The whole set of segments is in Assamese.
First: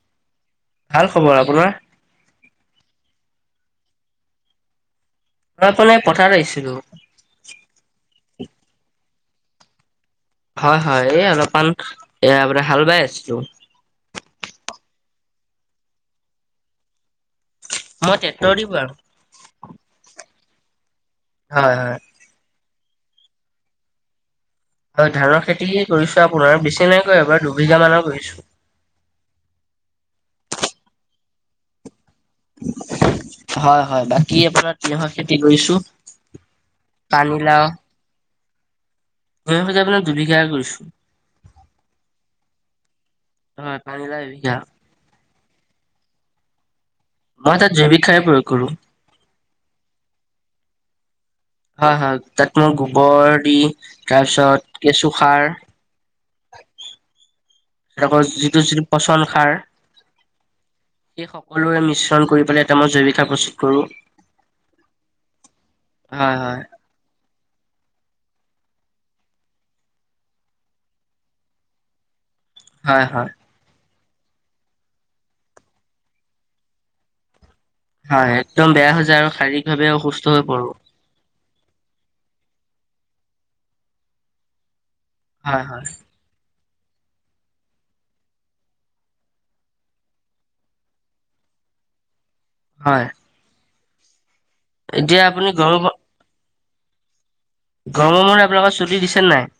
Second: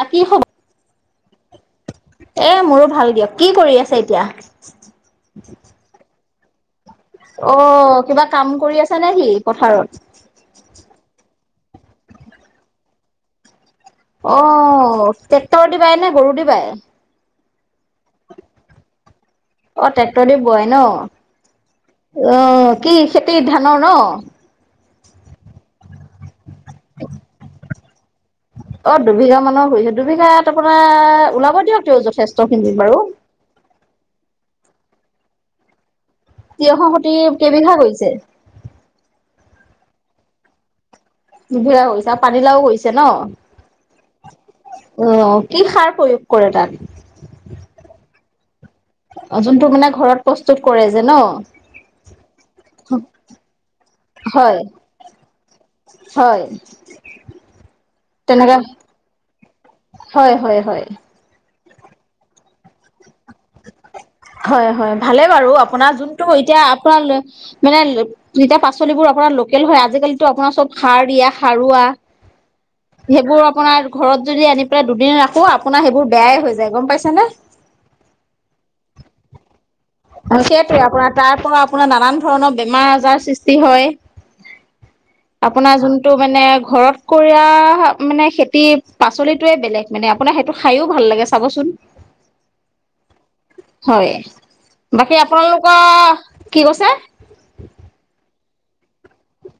আ কি খব ভাল খবৰ আপোনাৰ এ মোৰো ভাল দিয়ক কি কৰি আছে এতিয়া মই পালে পথাৰ আহিছিলো অ কিবা কাম কৰি আছে নেকি পথাৰত হয় হয় এই অলপমান এয়া আপোনাৰ হাল বাই আছিলো অ ট্ৰেক্টৰেদি বাই নে গৰু দি বাই মই ট্ৰেক্টৰ দি বোৱাও অ ট্ৰেক্টৰ দি বোৱাই ন হয় হয় অ কি খেতি ধানৰ ন হয় ধানৰ খেতিয়ে কৰিছো আপোনাৰ বেছি নাই কৰা এবাৰ দুবিঘা মানৰ কৰিছো অ দুবিঘা মানৰ কৰিছে দুবিঘাত আপোনাৰ ওলাব দিয়ক তেউ যথেষ্ট খিনি বাৰু হয় হয় বাকী আপোনাৰ তিয়হৰ খেতি কৰিছো তিয়হৰ খেতি কেইবিঘা কৰিছে মই সজাই বিলাক দুবিঘা হে কৰিছো দুবিঘা কৰিছা আৰু পানীলাও কৰিছে ন হয় পানীলাও এবিঘা অ কি সাৰ প্ৰয়োগ কৰে তাত মই তাত জৈৱিক সাৰে প্ৰয়োগ কৰো অ যোনটো মানে ঘৰত প্ৰস্তুত কৰে যে ন হয় হয় তাত মই গোবৰ দি হয় তাৰপিছত কেঁচু সাৰ হয় লগৰ তেনেকা যিটো যিটো পচন সাৰ হয় হয় হয় সেই সকলোৰে মিশ্ৰণ কৰি পেলাই এটা মই জৈৱিক সাৰ প্ৰস্তুত কৰো হয় হয় ভালে বাৰু আপোনাৰ যোনটো হয় হয় এতিয়া আপোনাৰ লে মানে তিয়া পাচলিবোৰ আপোনাৰ লোকেল হয় আজিকালিতো আপোনাৰ চব সাৰ দিয়া সাৰুৱা হয় হয় সেইবোৰ আপোনাৰ ঘৰত যদি আনি পেলাই দুদিন ৰাখো আপোনাৰ সেইবোৰ বেয়াই হৈ যায় গম পাইছে নে হয় একদম বেয়া হৈ যায় আৰু শাৰীৰিক ভাৱেও ভালকেটো আপোনাৰ তাৰ পৰা আপোনাৰ নানান ধৰণৰ বেমাৰ আজাৰ সৃষ্টি হয় হয় আপোনাৰ হয় যোনটো মানে ঘৰত কৰা মানে খেতি পাচলিটোয়ে বেলেগ মানে আপোনাৰ সেইটো খায়ও ভাল লাগে চা চাবচোন হয় হয় বাকী এতিয়া আপুনি গৰম আপোনালোকৰ কি কৈছে গৰমৰ মাহ আপোনালোকৰ চুটি দিছে নাই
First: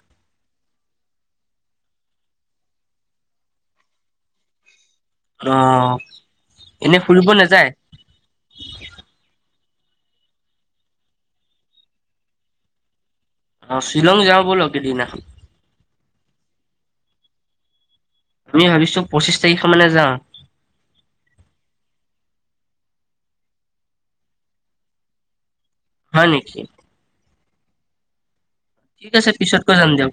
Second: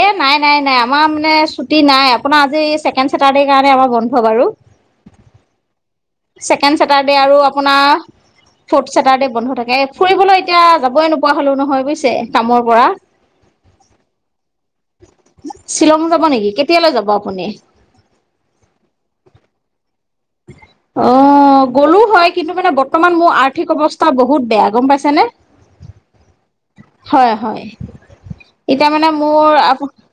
এ নাই নাই নাই আমাৰ মানে ছুটি নাই আপোনাৰ আজি ছেকেণ্ড চেতাৰডে কাৰণে আমাৰ বন্ধ বাৰু। অঁ ছেকেণ্ড ছেটাৰ্ডে' আৰু আপোনাৰ- ফৰ্থ ছেটাৰ্ডে বন্ধ থাকে ফুৰিবলৈ এতিয়া যাবই নোপোৱা হলো নহয় বুজিছে কামৰ পৰা অ শ্বিলং যাওঁ বলক এদিনা শ্বিলং যাব নিকি কেতিয়ালৈ যাব আপুনি আমি ভাবিছো পঁচিছ তাৰিখ মানে যা- অ অ গ'লো হয় কিন্তু মানে বৰ্তমান মোৰ আৰ্থিক অৱস্থা বহুত বেয়া গম পাইছেনে- হয় নেকি? হয় হয় এতিয়া মানে ঠিক আছে মোৰ পিছতকৈ যাম আপ- দিয়ক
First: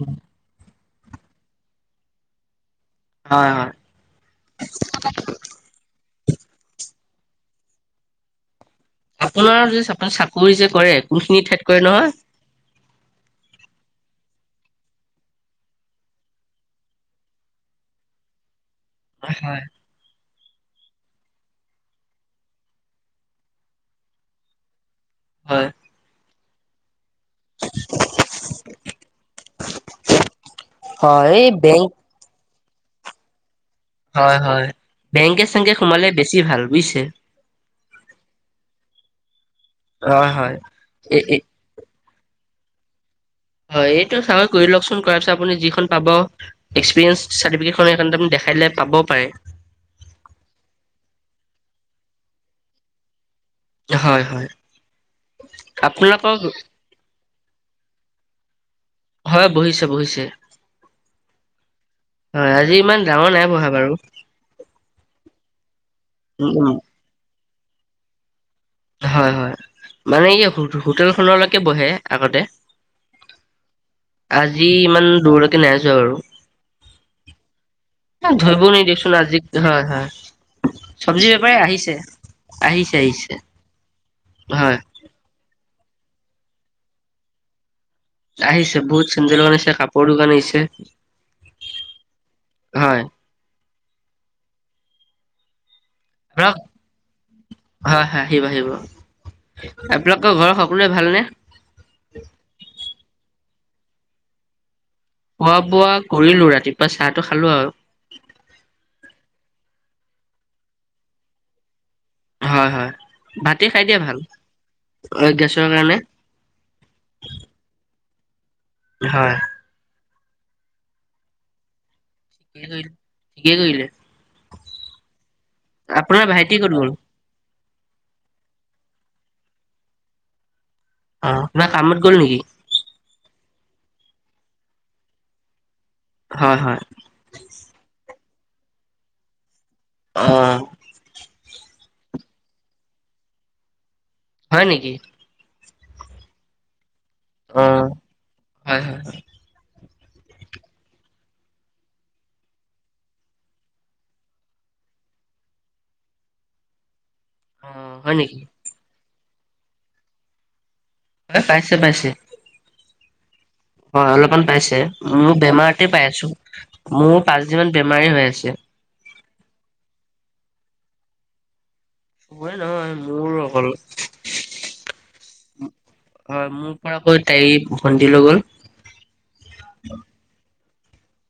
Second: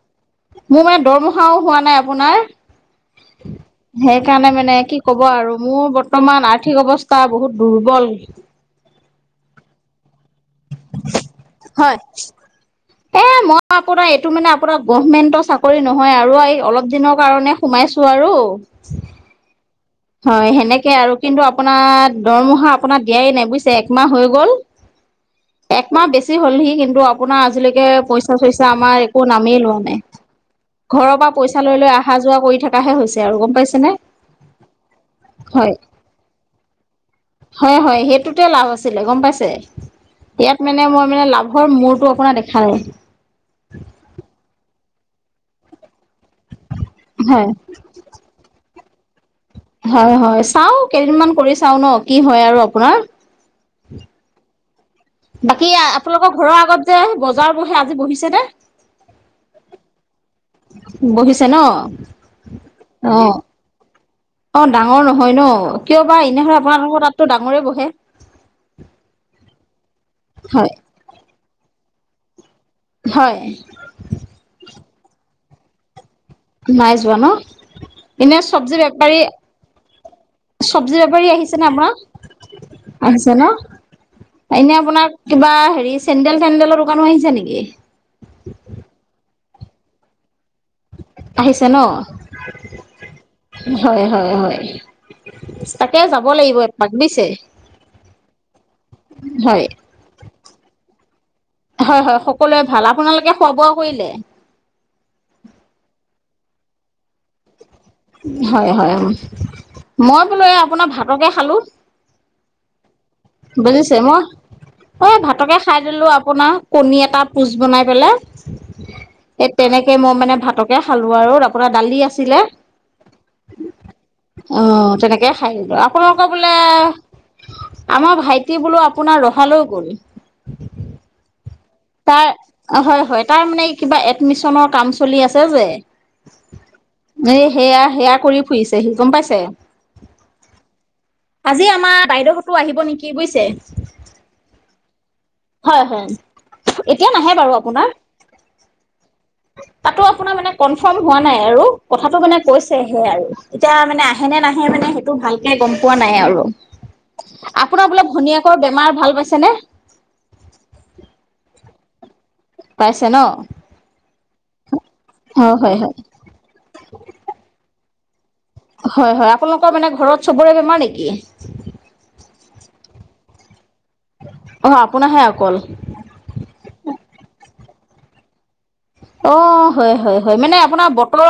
মোৰ মানে দৰমহাও হোৱা নাই আপোনাৰ হয় হয় সেইকাৰণে মানে কি- ক'ব আৰু মোৰ বৰ্তমান আৰ্থিক অৱস্থা বহুত দুৰ্বল- আপোনাৰ যে আপ চাকৰি যে কৰে কোনখিনি ঠাইত কৰে হয়। নহয়। এ মই আপোনাৰ এইটো মানে আপোনাৰ গভমেন্টৰ চাকৰি নহয় আৰু এই অলপ দিনৰ কাৰণে সোমাইছো আৰু। হয় হয় হয় সেনেকে আৰু কিন্তু আপোনাৰ দৰমহা আপোনাৰ দিয়াই নাই বুজিছে একমাহ হৈ গ'ল। হয় একমাহ বেছি হ'লহি কিন্তু- আপোনাৰ আজিলৈকে পইচা চইচা আমাৰ একো নামেই লোৱা নাই ঘৰৰ হয় পৰা এই পইচা লৈ বেংক লৈ আহ- অহা যোৱা কৰি থকাহে হৈছে আৰু গম পাইছেনে। হয় হয় বেংকে হয় চেংকে সোমালে বেছি ভাল বুজিছে। হয় হয় সেইটোতে লাভ আছিলে গম পাইছে, হয় হয় ইয়াত মানে মই এ মানে এ লাভ- ৰ মূৰতটো অকণ দেখাই- হয়, এইটো চাকৰি কৰি লওকচোন, কৰাৰ পিছত আপুনি যিখন পাব এক্সপিৰিয়েঞ্চ হয় চাৰ্টিফিকেট। সি দেখাই দিলে পাব পাৰে। হয় হয়, চাও কেইদিনমান কৰি চাও ন কি হয় আৰু আপোনাৰ। হয় হয়। বাকী আপোনালোকৰ আপোনালোকক ঘৰৰ আগত যে বজাৰ বহে, আজি বহিছে নে? হয় বহিছে বহিছে। বহিছে ন? হয় আজি ইমান ডাঙৰ অ', নাই বহা বাৰু অ ডাঙৰ নহয় ন কিয় বা উম এনেহলে উম, আপোনাৰোকৰ তাততো ডাঙৰেই বহে। হয় হয় মানে এই হয়, হোটেলখনলৈকে বহে আগতে। হয়। আজি ইমান দূৰলৈকে নাই যোৱা আৰু। নাই যোৱা ন। এনে ধৰিব চব্জি নি দেচোন বেপাৰী আজি হয় হয়। চব্জি বেপাৰী আহিছে ন আপোনাৰ, আহিছে ন। হয় এনে আপোনাক কিবা হেৰি চেন্দেল তেন্দেলৰ দোকানো আহিছে নেকি। আহিছে বহুত চেন্দলো আনিছে কাপোৰো দোকান আহিছে। আহিছে ন, হয় হয় হয় হয়। তাকে যাব ধৰক লাগিব এপাক দিছে হয় হয় আহিব আহিব হয়। আপোনালোকৰ ঘৰৰ সকলোৱে ভালনে? হয় হয়, সকলোৱে ভাল, আপোনালোকে খোৱা বোৱা কৰিলে? খোৱা বোৱা কৰিলো ৰাতিপুৱা চাহটো খালো আৰু। হয় হয়। মই বোলো এই আপোনাৰ ভাতকে খালোঁ। হয় হয়। ভাতে খাই বুজিছে দিয়া ভাল মই এই ভাতকে গেছৰ খাই কাৰণে দিলো আ- পোনাৰ কণী এটা পোচ বনাই পেলাই। হয়। তেনেকে মই মানে ভাতকে খালো আৰু আপোনাৰ দালি আছ- তিলে ঠিকেই কৰিলে ঠিকে কৰিলে। অহ, তেনেকে খাই আহিলোঁ আপোনালোকে আপোনাৰ বোলে ভাইটি ক'ত গ'ল আমাৰ ভাইটি বোলো আপোনাৰ ৰহালৈ গ'ল। অ, না কামত গ'ল নেকি? অ হয় হয়, তাৰ মানে কিবা এডমিশনৰ কাম চলি আছে যে। হয় হয়। এ সেয়া সেয়া কৰি ফুৰিছে সি গম পাইছে। অ', আজি আমাৰ বাইদহতো আহিব নেকি বুইছে? হয় নেকি? হয় হেন এতিয়া নাহে বাৰু অ আপোনাৰ। হয় হয় [unintelligible] তাতো আপোনাৰ মানে কনফৰ্ম হোৱা নাই আৰু কথাটো মানে কৈছেহে আৰু এতিয়া মানে আহে নে নাহে মানে সেই ইটো ভালকে গম পোৱা নাই আৰু। [inaudible] অ আপোনাৰ বোলে হয় নেকি ভনীয়েকৰ বেমাৰ ভাল পাইছে নে? নে পাইছে -পাইছে। পাইছে ন? হয় অলপমান পাইছে মোক হয় হয় বেমাৰতে হয় পাই আছো। মোৰ পাঁচদিনমান বেমাৰে হৈ আছে। হয়- হয় আপোনালোকৰ মানে ঘৰত চবৰে বেমাৰ নেকি? চবৰে নহয় মোৰ অকল। অহ, আপোনাহে অকল? হয় মোৰ পৰা আক তাই ভণ্টি লৈ গ'ল। অ, হয় -হয় -হয় মানে আপোনাৰ বতৰৰ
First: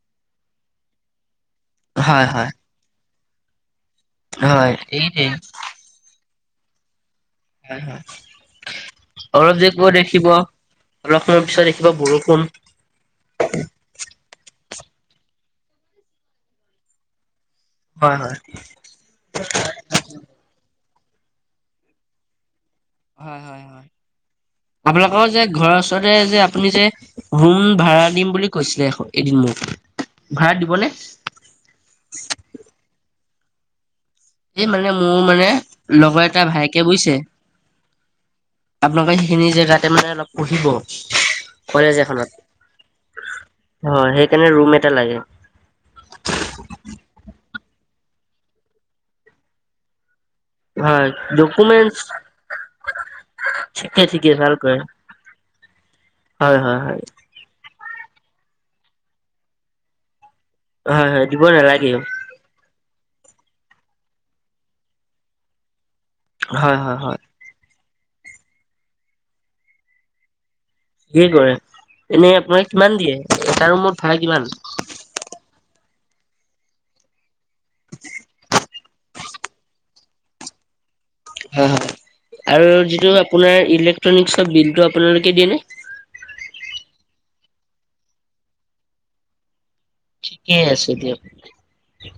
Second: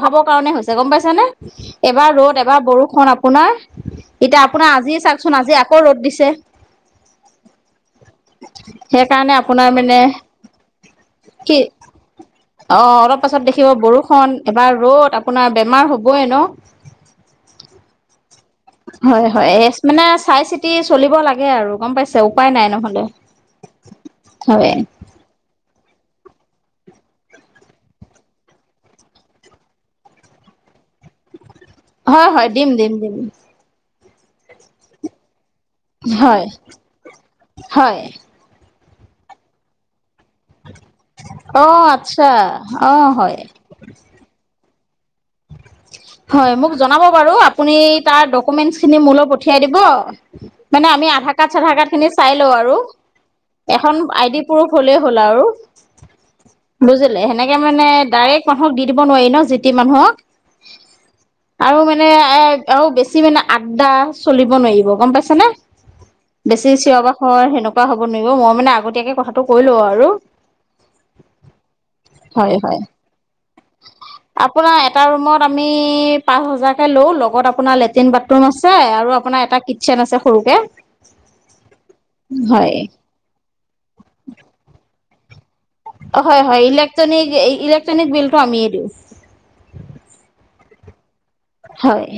প্ৰভাৱৰ কাৰণে হৈছে গম পাইছ নে? এবাৰ হয় ৰ'দ, হয় এবাৰ বৰষুণ আপোনাৰ এতিয়া আপোনাৰ হয় আজিয়ে এইটোৱে চাওকচোন আজি আকৌ ৰ'দ দিছে। নাই হোৱা। সেইকাৰণে অলপ আপোনাৰ দেৰি কৈ মানে দেখিব অলপ সময়ৰ কি পিছত দেখিব বৰষুণ। অ, অলপ পাছত দেখিব বৰষুণ এবাৰ ৰ'দ আপোনাৰ বেমাৰ হ'বই ন'। হয় -হয় হয় -হয় এচ মানে চাই চিতি চলিব লাগে আৰু গম পাইছে উপায় নাই নহল হয়- হয়- হয় আপ [unintelligible] অ, যে ঘৰৰ ওচৰতে যে আপুনি যে ৰুম ভাড়া দিম বুলি কৈছিলে এদিন মোক। ভাড়া দিবনে? হয়-হয় দিম -দিম-দিম। এ মানে মোৰ মানে লগৰ এটা হয় ভাইকে বুইছে হয় আপোনালোকৰ সেইখিনি জেগাতে মানে অলপ পঢ়িব অ কলেজ আচ্ছা এখনত হয় সেইকাৰণে ৰুম এটা লাগে। হয় মোক জনাব বাৰু আপুনি তাৰ ডকুমেন্টেচ খিনি মোলৈ পঠিয়াই দিব মানে হয় আমি আধাৰ কাৰ্ড -চাধাৰ কাৰ্ড ডকুমেন্টচ খিনি চাই লওঁ আৰু। এখন ঠিকে আই ঠিকে ডি ভালকৈ প্ৰুফ হ'লেই হ'ল আৰু। হয়- হয়। হয়। বুজিলে সেনেকে মানে ডাইৰেক্ট মানুহক দি দিব নোৱাৰি ন' যিতি মানুহক। হয় হয় দিব আৰু নালাগে মানে এ ঔ বেছি মানে আড্ডা চলিব নোৱাৰিব গম পাইছে নে? বেছি চিঞ বাখৰ হয় সেনেকুৱা হ'ব নোৱাৰিব মই মানে আগতীয়াকে কথাটো কৈ লওঁ আৰু। হিয়ে কৰে এনে হয় আপোনাক হয়। কিমান দিয়ে এটা ৰুমত? ভাড়া কিমান? আপোনাৰ এটা ৰুমত আমি পাঁচ হাজাৰকে লওঁ লগত আপ আপোনাৰ লেট্ৰিন, বাথৰুম আছে আৰু আপোনাৰ এটা কিটচেন আছে সৰুকে। হয় -হয় আৰু হয়। যিটো আপোনাৰ ইলেক্ট্ৰনিকচৰ বিলটো আপোনালোকে দিয়ে নে? হয় হয় ইলেক্ট্ৰনিক ইলেক্ট্ৰনিক বিলটো আমিয়ে দিওঁছ। ঠিকে আছো দিয়ক। হয়,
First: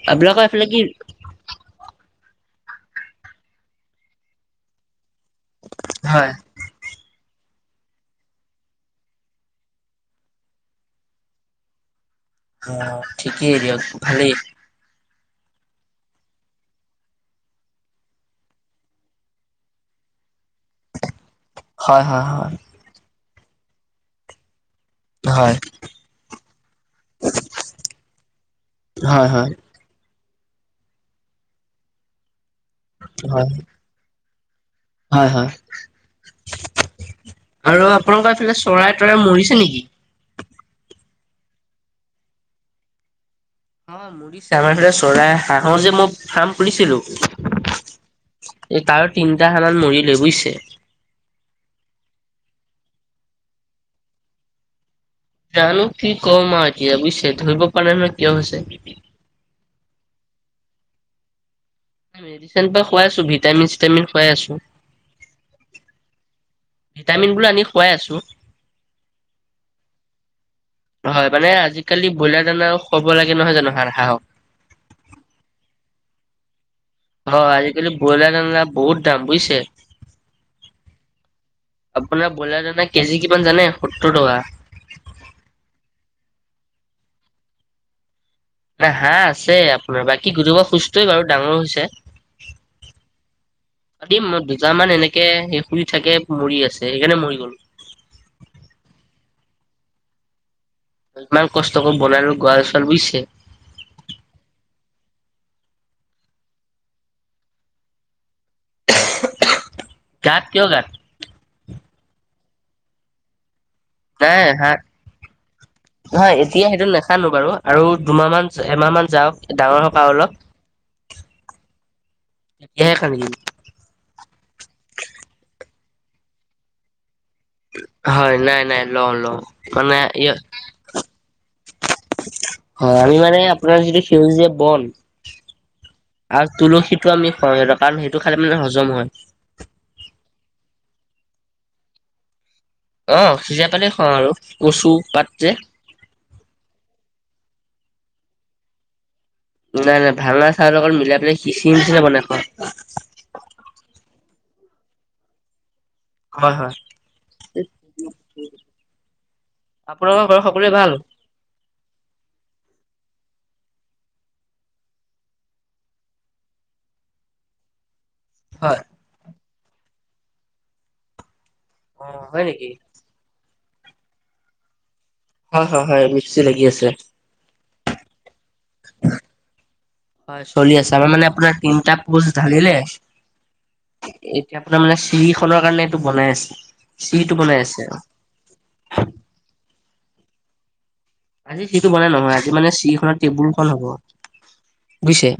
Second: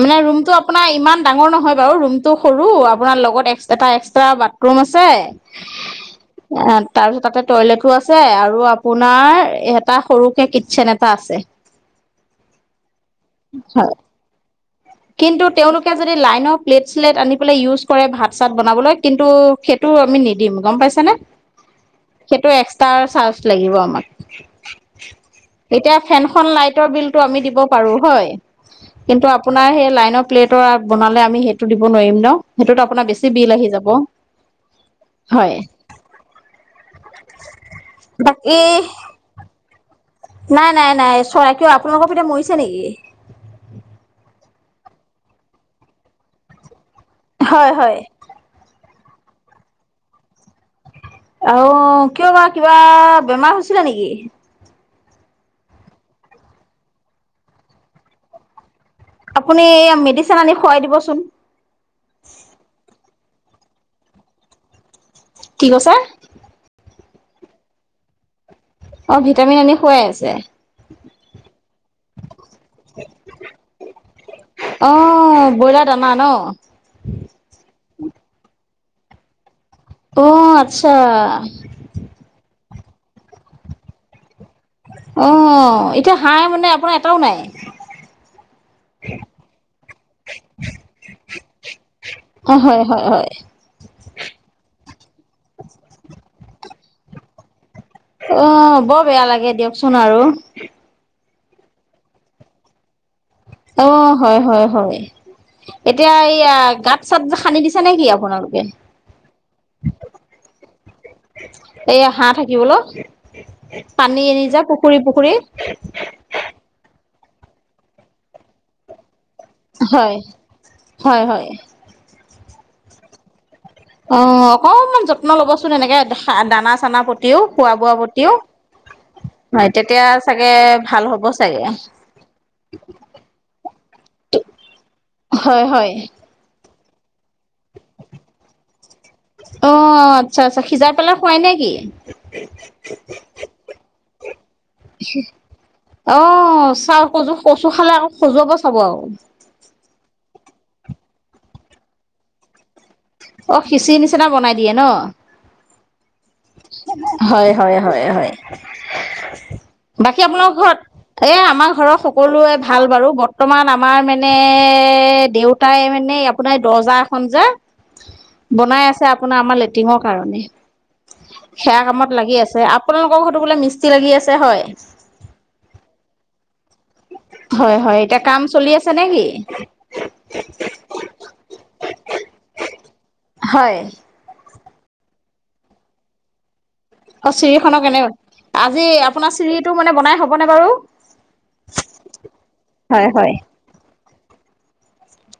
মানে আপোনালোকৰ ৰুমটো এইফালে কি আপোনাৰ ইমান ডাঙৰ নহয় বাৰু ৰুমটো সৰু আপোনাৰ লগত এটা এক্সট্ৰা বাথৰুম আছে। হয়। আ, তাৰপিছত তাতে টয়লেটো আছে আৰু আপোনাৰ এটা সৰুকে কিটচেন এটা আছে। অ, ঠিকেই দিয়ক হয়। ভালেই। কিন্তু তেওঁলোকে যদি লাইনৰ প্লেট -চিলেট আনি পেলাই ইউজ কৰে ভাত-চাত বনাবলৈ কিন্তু সেইটো আমি নিদিম। গম পাইছানে, হয় হয় সেইটো হয় এক্সটাৰ চাৰ্জ লাগিব আমাক। হয় এতিয়া ফেনখন লাইটৰ বিলতটো আমি দিব পাৰো হয়। কিন্তু হয় হয় আপোনাৰ সেই লাইনৰ প্লেটৰ বনালে আমি সেইটো দিব নোৱাৰিম ন। সেইটোত আপোনাৰ বেছি হয় বিল আহি যাব। হয় হয় আৰু আপোনালোকৰ এইফালে বাকী চৰাই তৰাই মৰিছে নেকি? নাই নাই নাই চৰাই কিয় আপোনালোকৰ পিনে মৰিছে নেকি? অ মুৰিছে আমাৰফালে চৰাই হাঁহৰ যে মই ফাৰ্ম খুলিছিলো। হয় হয়। তাৰ তিনিটা সানাত মৰিলে বুজিছে। আও কিয় বা কিবা বেমাৰ হৈছিলে নেকি? জানো কি কম আৰু এতিয়া বুজিছে ধৰিব পানে নহয় কিয় হৈছে? আপুনি মেডিচিন আনি খুৱাই দিবচোন। মেডিচিন ত খাইছো ভিটামিন চিটামিন খুৱাই আছো। কি কৈছে? ভিটামিন বোৰ আনি খুৱাই আছো। অ ভিটামিন আনি খোৱাই আছে। হয় মানে আজিকালি ব্ৰইলাৰ দানা খোৱাব লাগে নহয় জানো হাঁহক। অ ব্ৰইলা দানা ন। অ আজিকালি ব্ৰইলাৰ বহুত দাম বুইছে। অ আত্চ্ছা। আপোনাৰ ব্ৰইলাৰ দানা কেজি কিমান জানে সত্তৰ টকা। অ এতিয়া হাঁহ মানে আপোনাৰ এটাও নাই। না হাঁহ আছে আপোনাৰ বাকী গোটোবা সুস্থই বাৰু ডাঙৰ হৈছে। অহ হয় হয় হয়। দিম মই দুজাম মান এনেকে সে শুই থাকে মৰি আছে সেইকাৰণে মৰি গ'ল। অ বৰ বেয়া লাগে দিয়কচোন আৰু। ইমান কষ্টক বনাই গোৱাৰ ছোৱাল বুজিছে। অ হয় হয় হয়। এতিয়া এইয়া গাত চাত সানদি দিছো নে কি আপোনালোকে। গাত কিয় গাত। এয়া হাঁহ থাকিবলৌ। পানী এৰি যা পুখুৰী পুখুৰী হয় এতিয়া সেইটো নাছ- হানো বাৰু আৰু দুমাহ মান এমাহ মান যাওক। ডাঙৰ হওঁক হয় অলপ হয় হয়। তেতিয়াহে খানি দিম। অ অকনমান যত্ন লবচোন এনেকে দানা চানা প- প্ৰতিও খোৱা বোৱা প্ৰতিও হয় নাই নাই লওঁ লওঁ হয় তেতিয়া মানে চাগে ভাল হ'ব চাগে। হয় আমি মানে আপোনাৰ যিটো সেউজীয়া বন। হয় হয়। আৰু তুলসীটো আমি স সৰকাণ সেইটো খালে মানে হজম হয়। অ আচ্ছা আচ্ছা সিজাই পেলাই খোৱাই নে কি? অ সিজাই পেলাই খোৱাও আৰু কচু পাত যে অ চাৱ কজু কচু খালে আকৌ খজুৱাব চাব আঔ নাই নাই ভাঙা চাউলৰ লগত মিলাই পেলাই খিচিৰি নিছিনা বনাই খোৱাও অ খিচিৰি নিচিনা বনাই দিয়ে ন হয় হয় হয় হয় হয় হয় বাকী আপোনালোকৰ ঘৰৰ আপোনাৰ সকলোৰে ভাল ঘৰত এ আমাৰ ঘৰৰ সকলোৱে ভাল বাৰু বৰ্তমান আমাৰ মানে দেউত- তাই মানে আপোনাৰ দৰ্জা এখন যে হয় বনাই আছে আপোনাৰ আমাৰ লেট্ৰিনৰ কাৰণে, সেয়া কামত অ' লাগি হয় আছে। নেকি? আপোনালোকৰ ঘৰতো বোলে মিস্তি লাগি আছে হয়। হয় হয় হয় মিস্ত্ৰী লাগি আছে হয় হয় এতিয়া কাম চলি আছে নে কি হয় চলি আছে আমাৰ মানে আপোনাৰ তিনটা পষ্ট ঢালিলে হয় এতিয়া আপোনাৰ মানে চিৰি খনৰ কাৰণে এইটো বনাই আছে অ চিৰিটো চিৰি বনাই আছে খনৰ কেনে আজি আপোনাৰ চিৰিটো মানে বনাই হবনে বাৰু আজি চিৰিটো বনাই নহয় আজি মানে হয় চিৰিখনৰ হয় টেবুল খন হব, বুইছে